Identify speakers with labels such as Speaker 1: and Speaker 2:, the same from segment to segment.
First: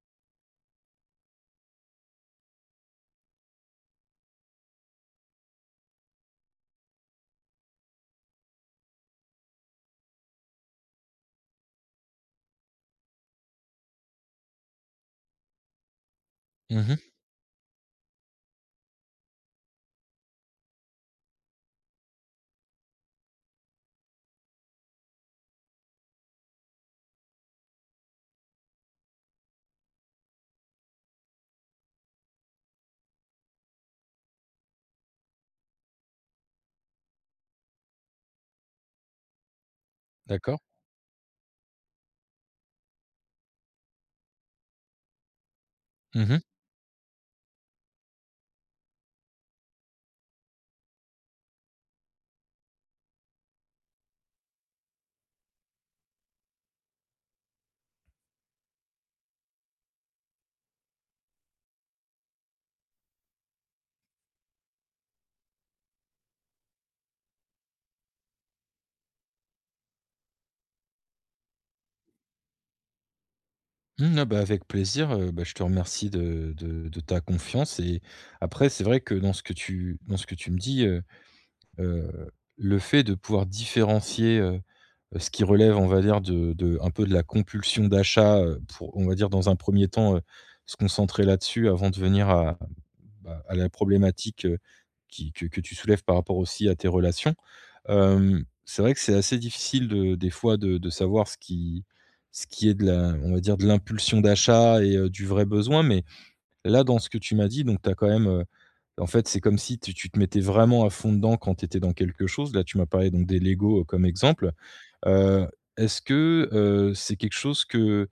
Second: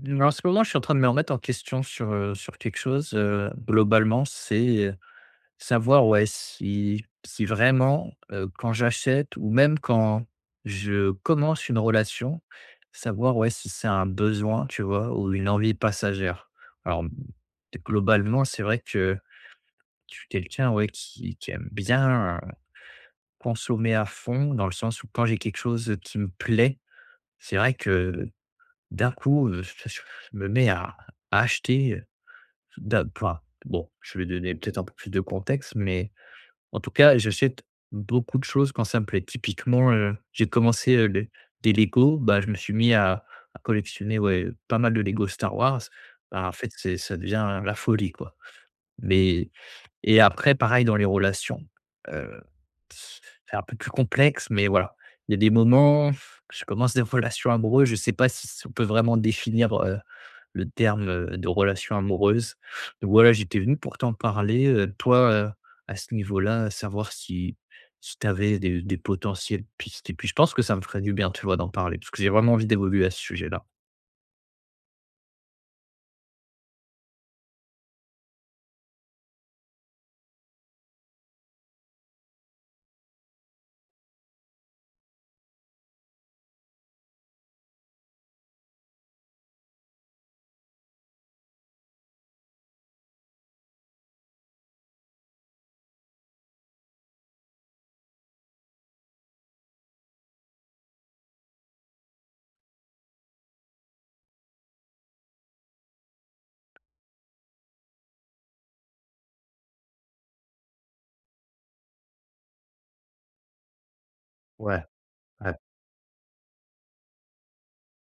Speaker 1: Mmh, En ce moment, je suis en train de me remettre en question sur quelque chose, globalement, savoir, ouais, si vraiment, quand j'achète ou même quand je commence une relation, savoir, ouais, si c'est un besoin, tu vois? Ou une envie passagère.
Speaker 2: Mmh mh.
Speaker 1: Alors, globalement, c'est vrai que je suis quelqu'un, ouais, qui aime bien, consommer à fond, dans le sens où quand j'ai quelque chose, qui me plaît, c'est vrai que d'un coup, je me mets à acheter. D'a Enfin, bon, je vais donner peut-être un peu plus de contexte, mais en tout cas, j'achète beaucoup de choses quand ça me plaît. Typiquement, j'ai
Speaker 2: D'accord.
Speaker 1: commencé, les des Lego. Bah, je me suis mis à collectionner, ouais, pas mal de Lego Star Wars.
Speaker 2: Mmh mh.
Speaker 1: Bah, en fait, c'est ça devient la folie, quoi. Mais et après, pareil dans les relations, heu, c'est un peu plus complexe, mais voilà. Il y a des moments, je commence des relations amoureuses, je sais pas si on peut vraiment définir, le terme, de relation amoureuse. Donc voilà, j'étais venu pour t'en parler, toi, à ce niveau-là, savoir si tu avais des potentielles pistes et puis je pense que ça me ferait du bien, tu vois, d'en parler parce que j'ai vraiment envie d'évoluer à ce sujet-là.
Speaker 2: Mmh, ah bah, avec plaisir, bah, je te remercie de ta confiance et après c'est vrai que dans ce que tu me dis, heu, le fait de pouvoir différencier, ce qui relève, on va dire, de un peu de la compulsion d'achat, pour on va dire dans un premier temps, se concentrer là-dessus avant de venir à bah, à la problématique, qui que tu soulèves par rapport aussi à tes relations. Hem, c'est vrai que c'est assez difficile de des fois de savoir ce qui est de la on va dire de l'impulsion d'achat et du vrai besoin, mais là, dans ce que tu m'as dit, donc tu as quand même, en fait, c'est comme si tu te mettais vraiment à fond dedans quand tu étais dans quelque chose. Là, tu m'as parlé donc des Lego, comme exemple.
Speaker 1: Ouais,
Speaker 2: Heu,
Speaker 1: ouais.
Speaker 2: est-ce que, c'est quelque chose que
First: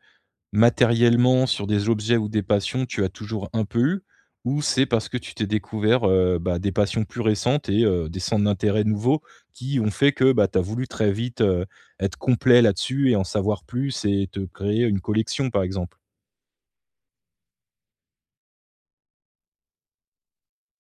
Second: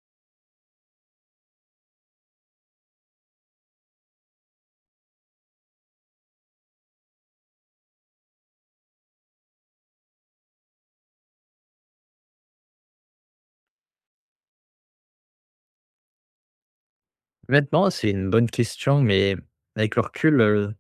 Speaker 2: matériellement, sur des objets ou des passions, tu as toujours un peu eu? Ou c'est parce que tu t'es découvert, bah, des passions plus récentes et des centres d'intérêt nouveaux qui ont fait que, bah, tu as voulu très vite, être complet là-dessus et en savoir plus et te créer une collection, par exemple?
Speaker 1: Maintenant, c'est une bonne question, mais avec le recul,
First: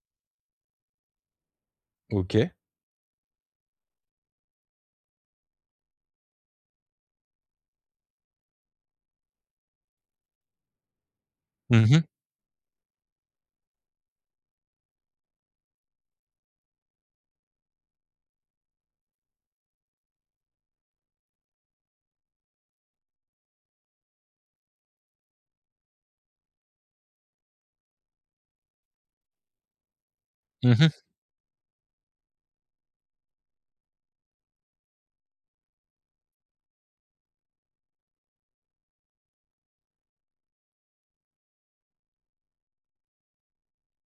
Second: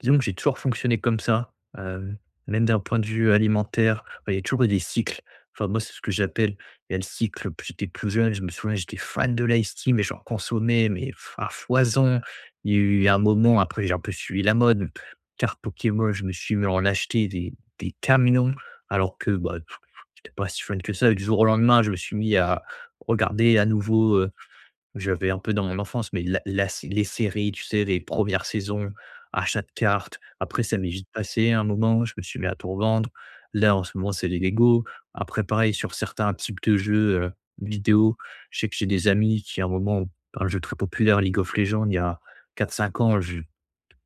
Speaker 1: disons que j'ai toujours fonctionné comme ça, heu,
Speaker 2: OK.
Speaker 1: même d'un point de vue alimentaire. Enfin, il y a toujours eu des cycles. Enfin, moi, c'est ce que j'appelle, il y a le cycle, p j'étais plus jeune, je me souviens, j'étais fan de l'Ice Tea, mais j'en consommais, mais pff, à
Speaker 2: Mhm.
Speaker 1: foison. Il y a eu un moment, après, j'ai un peu suivi la mode. Cartes Pokémon, je me suis mis à en acheter des camions, alors que, bah, j'étais pas si fan que ça et du jour au lendemain, je me suis mis à regarder à nouveau, j'avais un peu dans mon enfance, mais la la les séries, tu sais, les premières saisons, achat de cartes. Après, ça m'est
Speaker 2: Mhm.
Speaker 1: vite passé un moment, je me suis mis à tout revendre. Là, en ce moment, c'est les Lego. Après, pareil, sur certains types de jeux, vidéo, je sais que j'ai des amis qui, à un moment, un jeu très populaire, League of Legends, il y a 4 5 ans, je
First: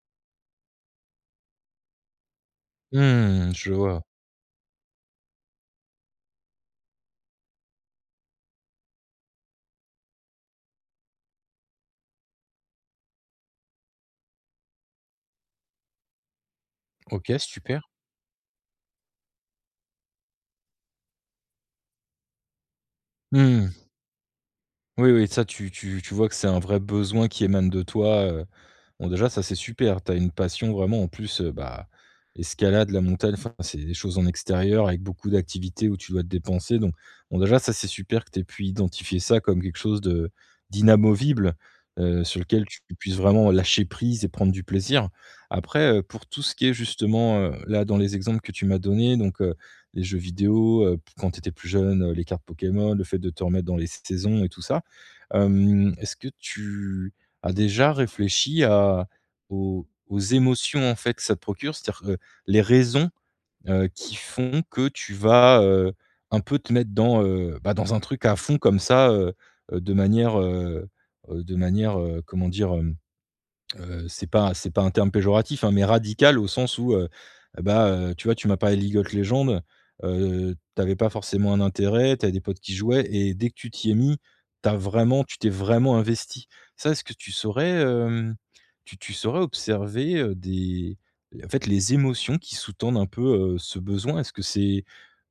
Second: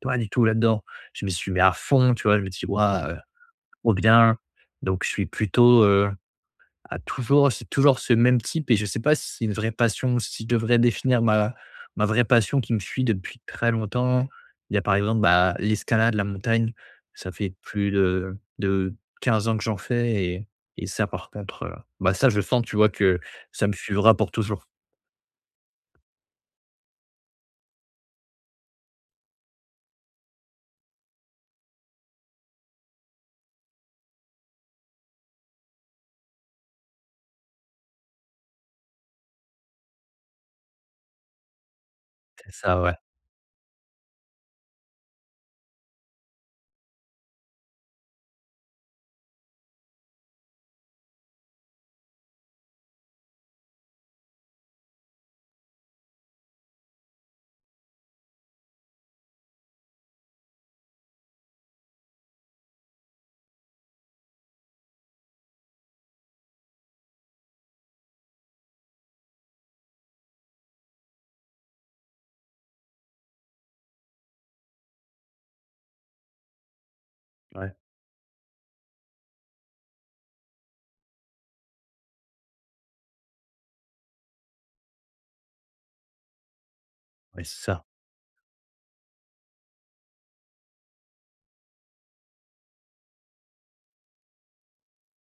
Speaker 1: pas du tout là-dedans. Je me suis mis à fond, tu vois? Je me dis: «Waouh,
Speaker 2: Mmh. Mmh, je
Speaker 1: trop
Speaker 2: vois.
Speaker 1: bien!» Donc je suis plutôt, à toujours c'est toujours ce même type et je sais pas si c'est une vraie passion ou si je devrais définir ma vraie passion qui me suit depuis très longtemps. Il y a par exemple, bah, l'escalade, la montagne, ça
Speaker 2: OK,
Speaker 1: fait
Speaker 2: super.
Speaker 1: plus de 15 ans que j'en fais et ça par contre, bah, ça je sens, tu vois, que ça
Speaker 2: Mmh.
Speaker 1: me suivra pour toujours.
Speaker 2: Oui, oui, ça, tu vois que c'est un vrai besoin qui émane de toi, bon, déjà, ça, c'est super. Tu as une passion vraiment en plus, bah, escalade, la montagne, enfin, c'est des choses en extérieur avec beaucoup d'activités où tu dois te dépenser donc bon, déjà, ça, c'est super que tu aies pu identifier ça comme quelque chose de d'inamovible, sur
Speaker 1: C'est
Speaker 2: lequel
Speaker 1: ça,
Speaker 2: tu
Speaker 1: ouais.
Speaker 2: puisses vraiment lâcher prise et prendre du plaisir. Après, pour tout ce qui est justement, là, dans les exemples que tu m'as donnés donc les jeux vidéo, quand tu étais plus jeune, les cartes Pokémon, le fait de te remettre dans les saisons et tout ça, hem, est-ce que tu as déjà réfléchi à aux émotions, en fait, que ça te procure? C'est-à-dire, les raisons, qui font que tu vas, un peu te mettre dans, bah, dans un truc à fond comme ça, heu, de manière, heu de manière, comment dire? C'est pas un terme péjoratif, hein, mais radical au sens où,
Speaker 1: Ouais,
Speaker 2: bah, tu vois, tu m'as parlé de League of Legends, tu pas forcément un intérêt, tu des potes qui jouaient et dès que tu t'y es mis, t'as vraiment tu t'es vraiment investi. Ça, est-ce que tu
Speaker 1: ouais, c'est
Speaker 2: saurais,
Speaker 1: ça.
Speaker 2: tu saurais observer, des en fait, les émotions qui sous-tendent un peu, ce besoin? Est-ce que c'est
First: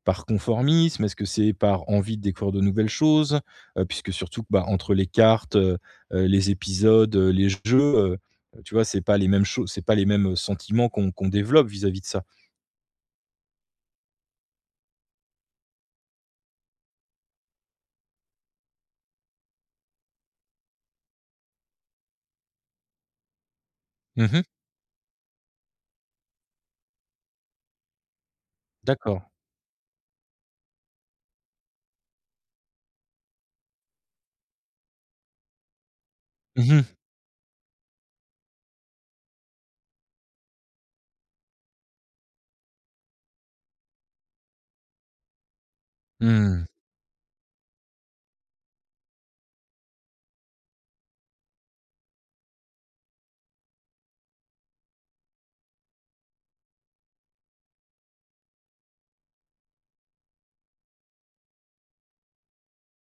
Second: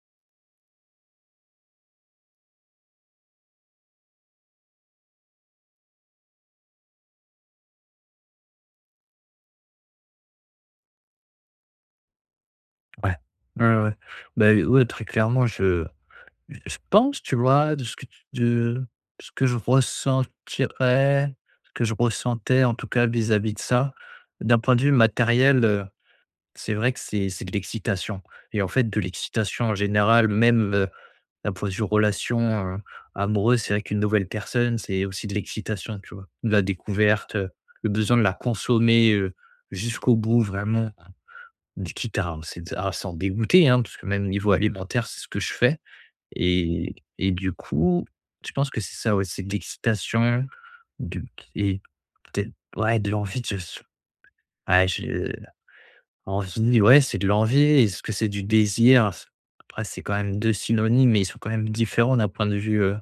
Speaker 2: par conformisme? Est-ce que c'est par envie de découvrir de nouvelles choses? Puisque surtout que, bah, entre les cartes, les épisodes, les jeux, tu vois, c'est pas les mêmes, sentiments qu'on développe vis-à-vis de ça.
Speaker 1: Ouais. Ouais, ouais. Beh, ouais, très clairement, je pense, tu vois, de ce que je ressentirais, ce que je ressentais en tout cas vis-à-vis de ça.
Speaker 2: Mmh.
Speaker 1: D'un point de vue matériel, c'est vrai que c'est de l'excitation et en fait de
Speaker 2: D'accord.
Speaker 1: l'excitation en général, même, d'un point de vue relation, heu, amoureuse, c'est vrai qu'une nouvelle personne, c'est aussi de l'excitation, tu vois? De la
Speaker 2: Mmh mh.
Speaker 1: découverte, le besoin de la consommer, jusqu'au bout vraiment. Du Quitte à c'est à s'en dégoûter, hein, parce que même au niveau alimentaire, c'est ce que je fais
Speaker 2: Mmh.
Speaker 1: et, du coup, je pense que c'est ça, ouais, c'est de l'excitation, du et peut-être, ouais, de l'envie de se ouais, je envie, ouais, c'est de l'envie. Est-ce que c'est du désir? Après, c'est quand même 2 synonymes, mais ils sont quand même différents d'un point de vue,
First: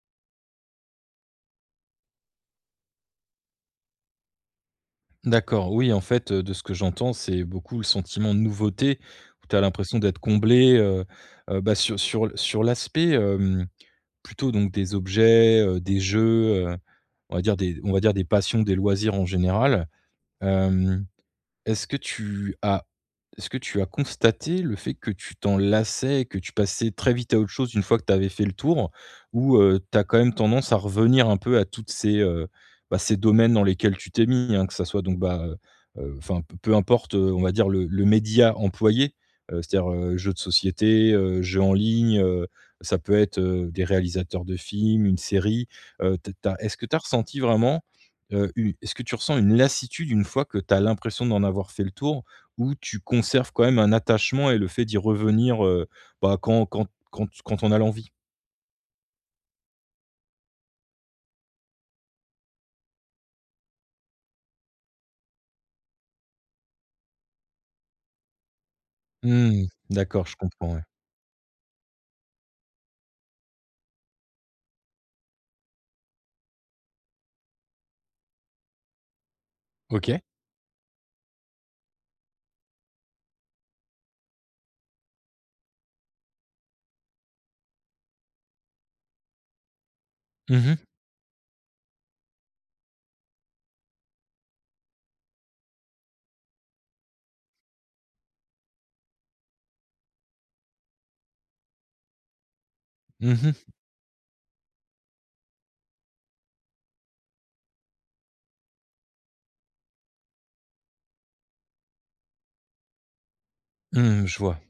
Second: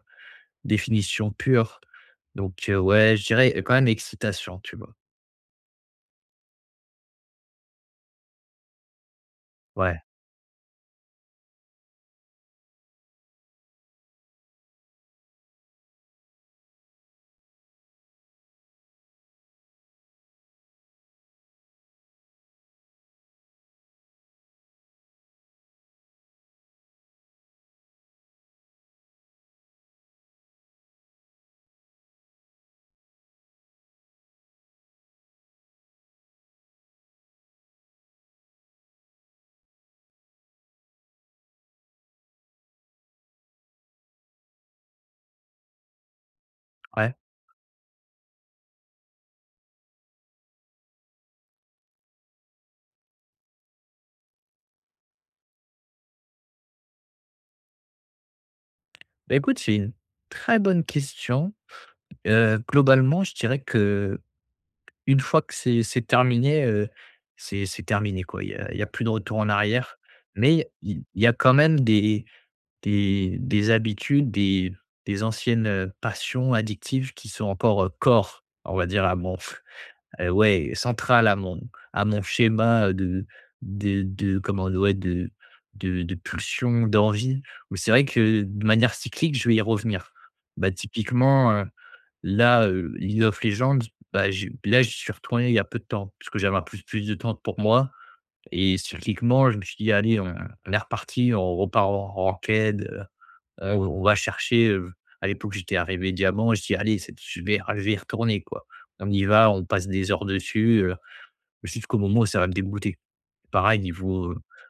Speaker 1: définition pure. Donc, ouais, je dirais quand même excitation, tu vois?
Speaker 2: D'accord, oui, en fait, de ce que j'entends, c'est beaucoup le sentiment de nouveauté où tu as l'impression
Speaker 1: Ouais,
Speaker 2: d'être comblé, bah, sur sur l'aspect, plutôt donc des objets, des jeux, on va dire des passions, des loisirs en général. Hem, est-ce que tu as est-ce que tu as constaté le fait que tu t'en lassais que tu passais très vite à autre chose une fois que tu avais fait le tour? Ou, tu as quand même tendance à revenir un peu à toutes ces, bah, ces domaines dans lesquels tu t'es mis, hein? Que ça soit donc, bah, enfin, peu importe, on va dire le média employé, c'est-à-dire, jeux de société, jeux en ligne, ça peut être, des réalisateurs de films, une série, tu as est-ce que tu as
Speaker 1: ouais.
Speaker 2: ressenti vraiment, est-ce que tu ressens une lassitude une fois que tu as l'impression d'en avoir fait le tour? Où tu conserves quand même un attachement et le fait d'y revenir, bah, quand on a l'envie?
Speaker 1: Bah, écoute, c'est une très bonne question. Globalement, je dirais que une fois que c'est terminé, c'est terminé, quoi. Il y a plus de retour en
Speaker 2: Mmh,
Speaker 1: arrière,
Speaker 2: d'accord, je
Speaker 1: mais
Speaker 2: comprends, ouais.
Speaker 1: il y a quand même des habitudes, des anciennes, passions addictives qui sont encore, on va dire à mon
Speaker 2: OK.
Speaker 1: ouais, centrales à mon schéma, de comment, ouais, de pulsion, d'envie, où c'est vrai que de manière cyclique, je vais y revenir.
Speaker 2: Mmh
Speaker 1: Bah,
Speaker 2: mh.
Speaker 1: typiquement, là, League of Legends, bah, j'ai là, j'y suis retourné il y a peu de temps, parce que j'avais un plus plus de temps pour moi et cycliquement, je me suis dit: «Allez, on est reparti, on repart en ranked,
Speaker 2: Mmh.
Speaker 1: on va chercher», à l'époque, j'étais arrivé diamant, je dis: «Allez, c'est je vais ah, je vais y retourner, quoi. On y va, on passe des heures dessus, jusqu'au moment où ça va me dégoûter». Pareil
Speaker 2: Mmh,
Speaker 1: niveau, heu,
Speaker 2: je vois.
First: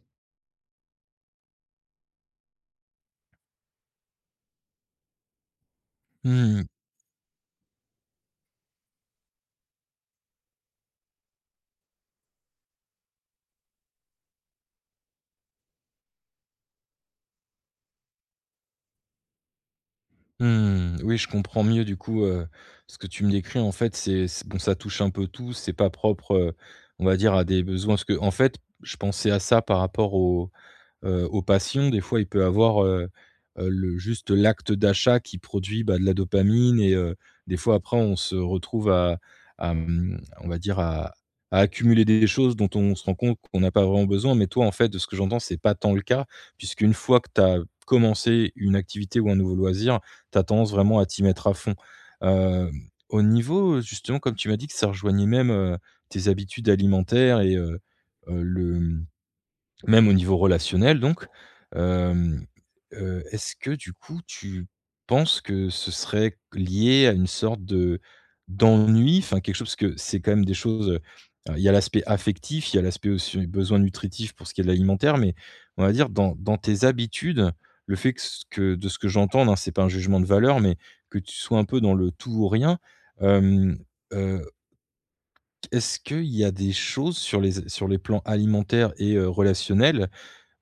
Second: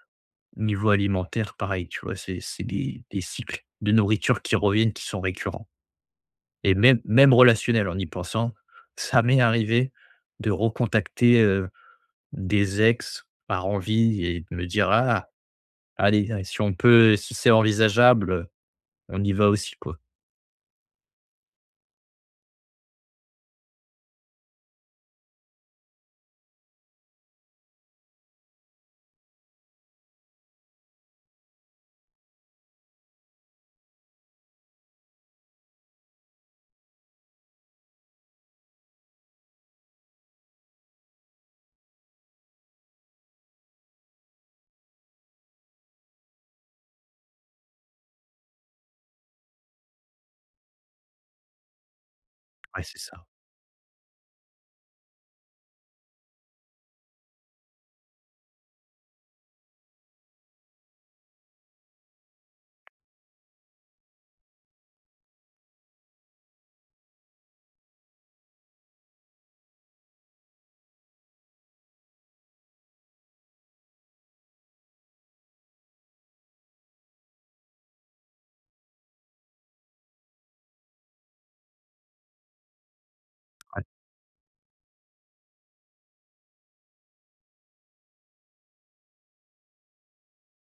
Speaker 1: niveau alimentaire, pareil, tu vois? C'est des cycles de nourriture qui reviennent, qui sont récurrents.
Speaker 2: Mmh,
Speaker 1: Et même relationnel, en y pensant, ça m'est arrivé de recontacter, des ex par envie et de me dire: «Ah, allez, si on peut, si c'est envisageable, on y va aussi, quoi».
Speaker 2: mmh. Oui, je comprends mieux du coup, ce que tu me décris en fait, c'est bon, ça touche un peu tout, c'est pas propre, on va dire à des besoins parce que en fait, je pensais à ça par rapport au aux passions. Des fois, il peut avoir, le juste l'acte d'achat qui produit, bah, de la dopamine et des fois, après, on se retrouve à, on va dire, à accumuler des choses dont on se rend compte qu'on n'a pas vraiment besoin. Mais toi, en fait, de ce que j'entends, c'est pas tant le cas, puisqu'une fois que tu as commencé une activité ou un nouveau loisir, tu as tendance vraiment à t'y mettre à fond. Hem,
Speaker 1: Ouais, c'est
Speaker 2: au
Speaker 1: ça.
Speaker 2: niveau, justement, comme tu m'as dit que ça rejoignait même, tes habitudes alimentaires et le même au niveau relationnel donc, hem, est-ce que du coup tu penses que ce serait lié à une sorte de d'ennui? Enfin quelque chose parce que c'est quand même des choses, alors il y a l'aspect affectif, il y a l'aspect aussi besoin nutritif pour ce qui est de l'alimentaire, mais on va dire dans tes habitudes, le fait que ce que de ce que j'entends, hein, c'est pas un jugement de valeur, mais que tu sois un peu dans le tout ou rien, hem,
Speaker 1: Ouais.
Speaker 2: heu, est-ce qu'il y a des choses sur les plans alimentaires et relationnels.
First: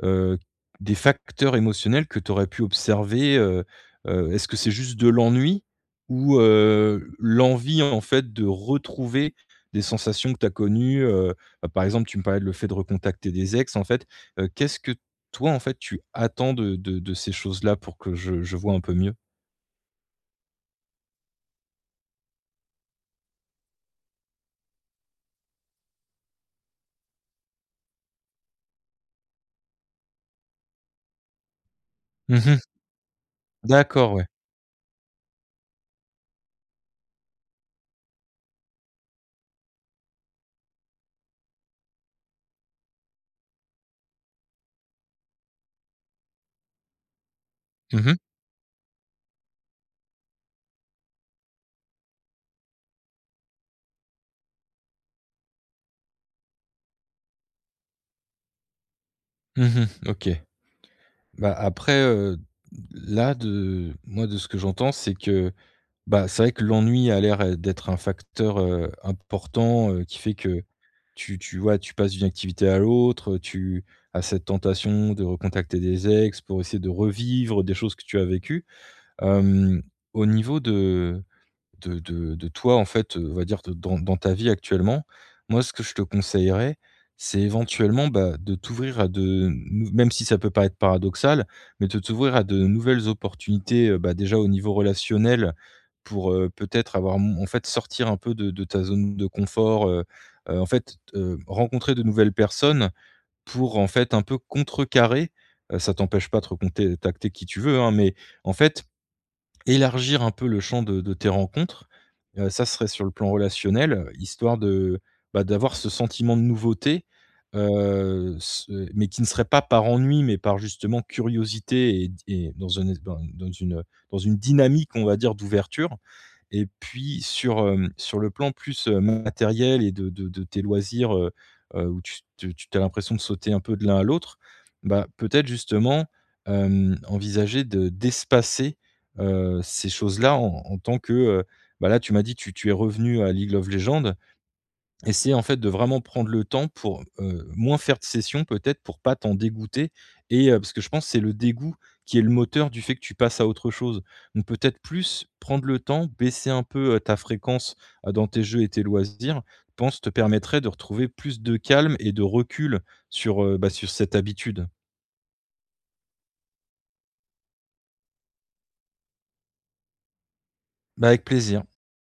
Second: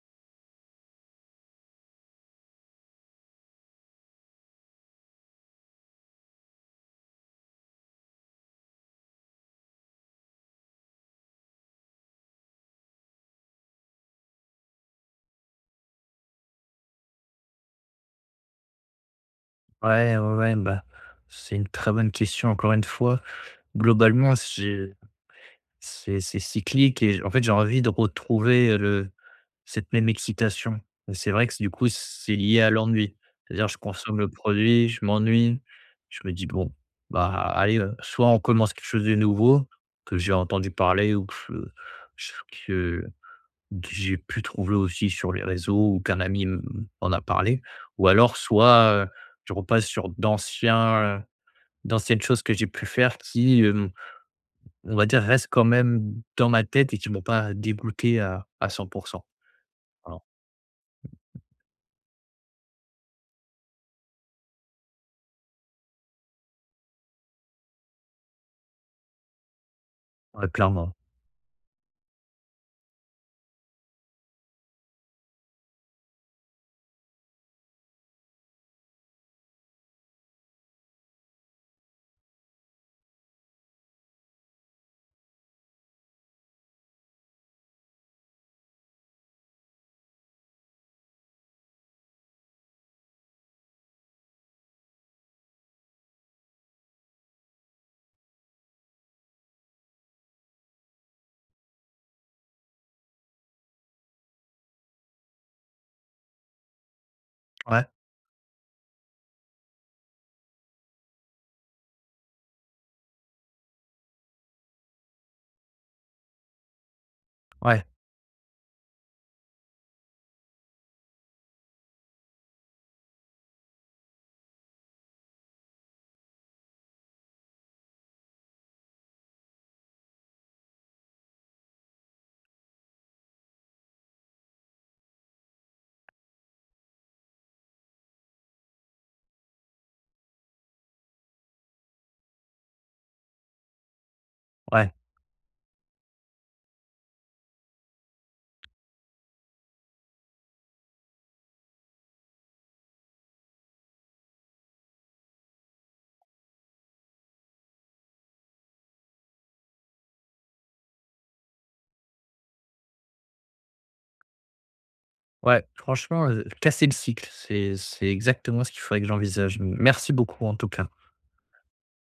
Speaker 2: Heu, des facteurs émotionnels que tu aurais pu observer, est-ce que c'est juste de l'ennui ou, l'envie en fait de retrouver des sensations que tu as connues, bah, par exemple, tu me parlais de le fait de recontacter des ex en fait, qu'est-ce que toi, en fait, tu attends de ces choses-là pour que je vois un peu mieux?
Speaker 1: Ouais, ouais, ouais, bah, c'est une très bonne question encore une fois. Globalement, j'ai c'est cyclique et en fait, j'ai envie de retrouver, le cette même excitation. Et c'est vrai que du coup, c'est lié
Speaker 2: Mmh.
Speaker 1: à l'ennui. C'est-à-dire, je
Speaker 2: D'accord,
Speaker 1: consomme
Speaker 2: ouais.
Speaker 1: le produit, je m'ennuie, je me dis: «Bon, bah, allez, soit on commence quelque chose de nouveau que j'ai entendu parler ou que j'ai pu trouver aussi sur les réseaux ou qu'un ami m'en a parlé
Speaker 2: Mmh
Speaker 1: ou
Speaker 2: mh.
Speaker 1: alors soit, je repasse sur d'anciennes choses que j'ai pu faire qui, on va dire, restent quand même dans ma tête et qui m'ont pas débloqué à 100.
Speaker 2: Mmh.
Speaker 1: Voilà.
Speaker 2: OK. Bah, après, là de ce que j'entends, c'est que bah, c'est vrai que l'ennui a l'air, d'être un facteur, important, qui fait
Speaker 1: Ouais,
Speaker 2: que
Speaker 1: clairement.
Speaker 2: tu vois, tu passes d'une activité à l'autre, tu as cette tentation de recontacter des ex pour essayer de revivre des choses que tu as vécues. Hem, au niveau de de toi, en fait, on va dire de dans ta vie actuellement. Moi, ce que je te conseillerais, c'est éventuellement, bah, de t'ouvrir à de nou même si ça peut paraître paradoxal, mais de t'ouvrir à de nouvelles opportunités, bah, déjà au niveau relationnel pour, peut-être avoir m en fait, sortir un peu de ta zone de confort, en fait, rencontrer de nouvelles personnes pour, en fait, un peu contrecarrer, ça t'empêche pas de recontacter qui tu veux,
Speaker 1: Ouais,
Speaker 2: hein, mais en fait, élargir un peu le champ de tes rencontres, ça serait sur le plan relationnel, histoire de, bah, d'avoir ce sentiment de nouveauté,
Speaker 1: ouais,
Speaker 2: ce mais qui ne serait pas par ennui, mais par justement curiosité et dans une dynamique, on va dire, d'ouverture. Et puis sur, sur le plan plus, matériel et de tes loisirs, où tu as l'impression de sauter un peu de l'un à l'autre, bah, peut-être justement, envisager de d'espacer, ces choses-là en en tant que, bah, là tu m'as dit tu es revenu à League of Legends,
Speaker 1: ouais,
Speaker 2: essayer en fait de vraiment prendre le temps pour, moins faire de sessions peut-être pour pas t'en dégoûter et parce que je pense que c'est le dégoût qui est le moteur du fait que tu passes à autre chose. Donc peut-être plus prendre le temps, baisser un peu, ta fréquence, dans tes jeux et tes loisirs, je pense te permettrait de retrouver plus de calme et de recul sur, bah, sur cette habitude.
Speaker 1: ouais. Franchement, casser le cycle, c'est exactement ce qu'il faudrait que j'envisage. Merci beaucoup en tout cas.
Speaker 2: Bah, avec plaisir.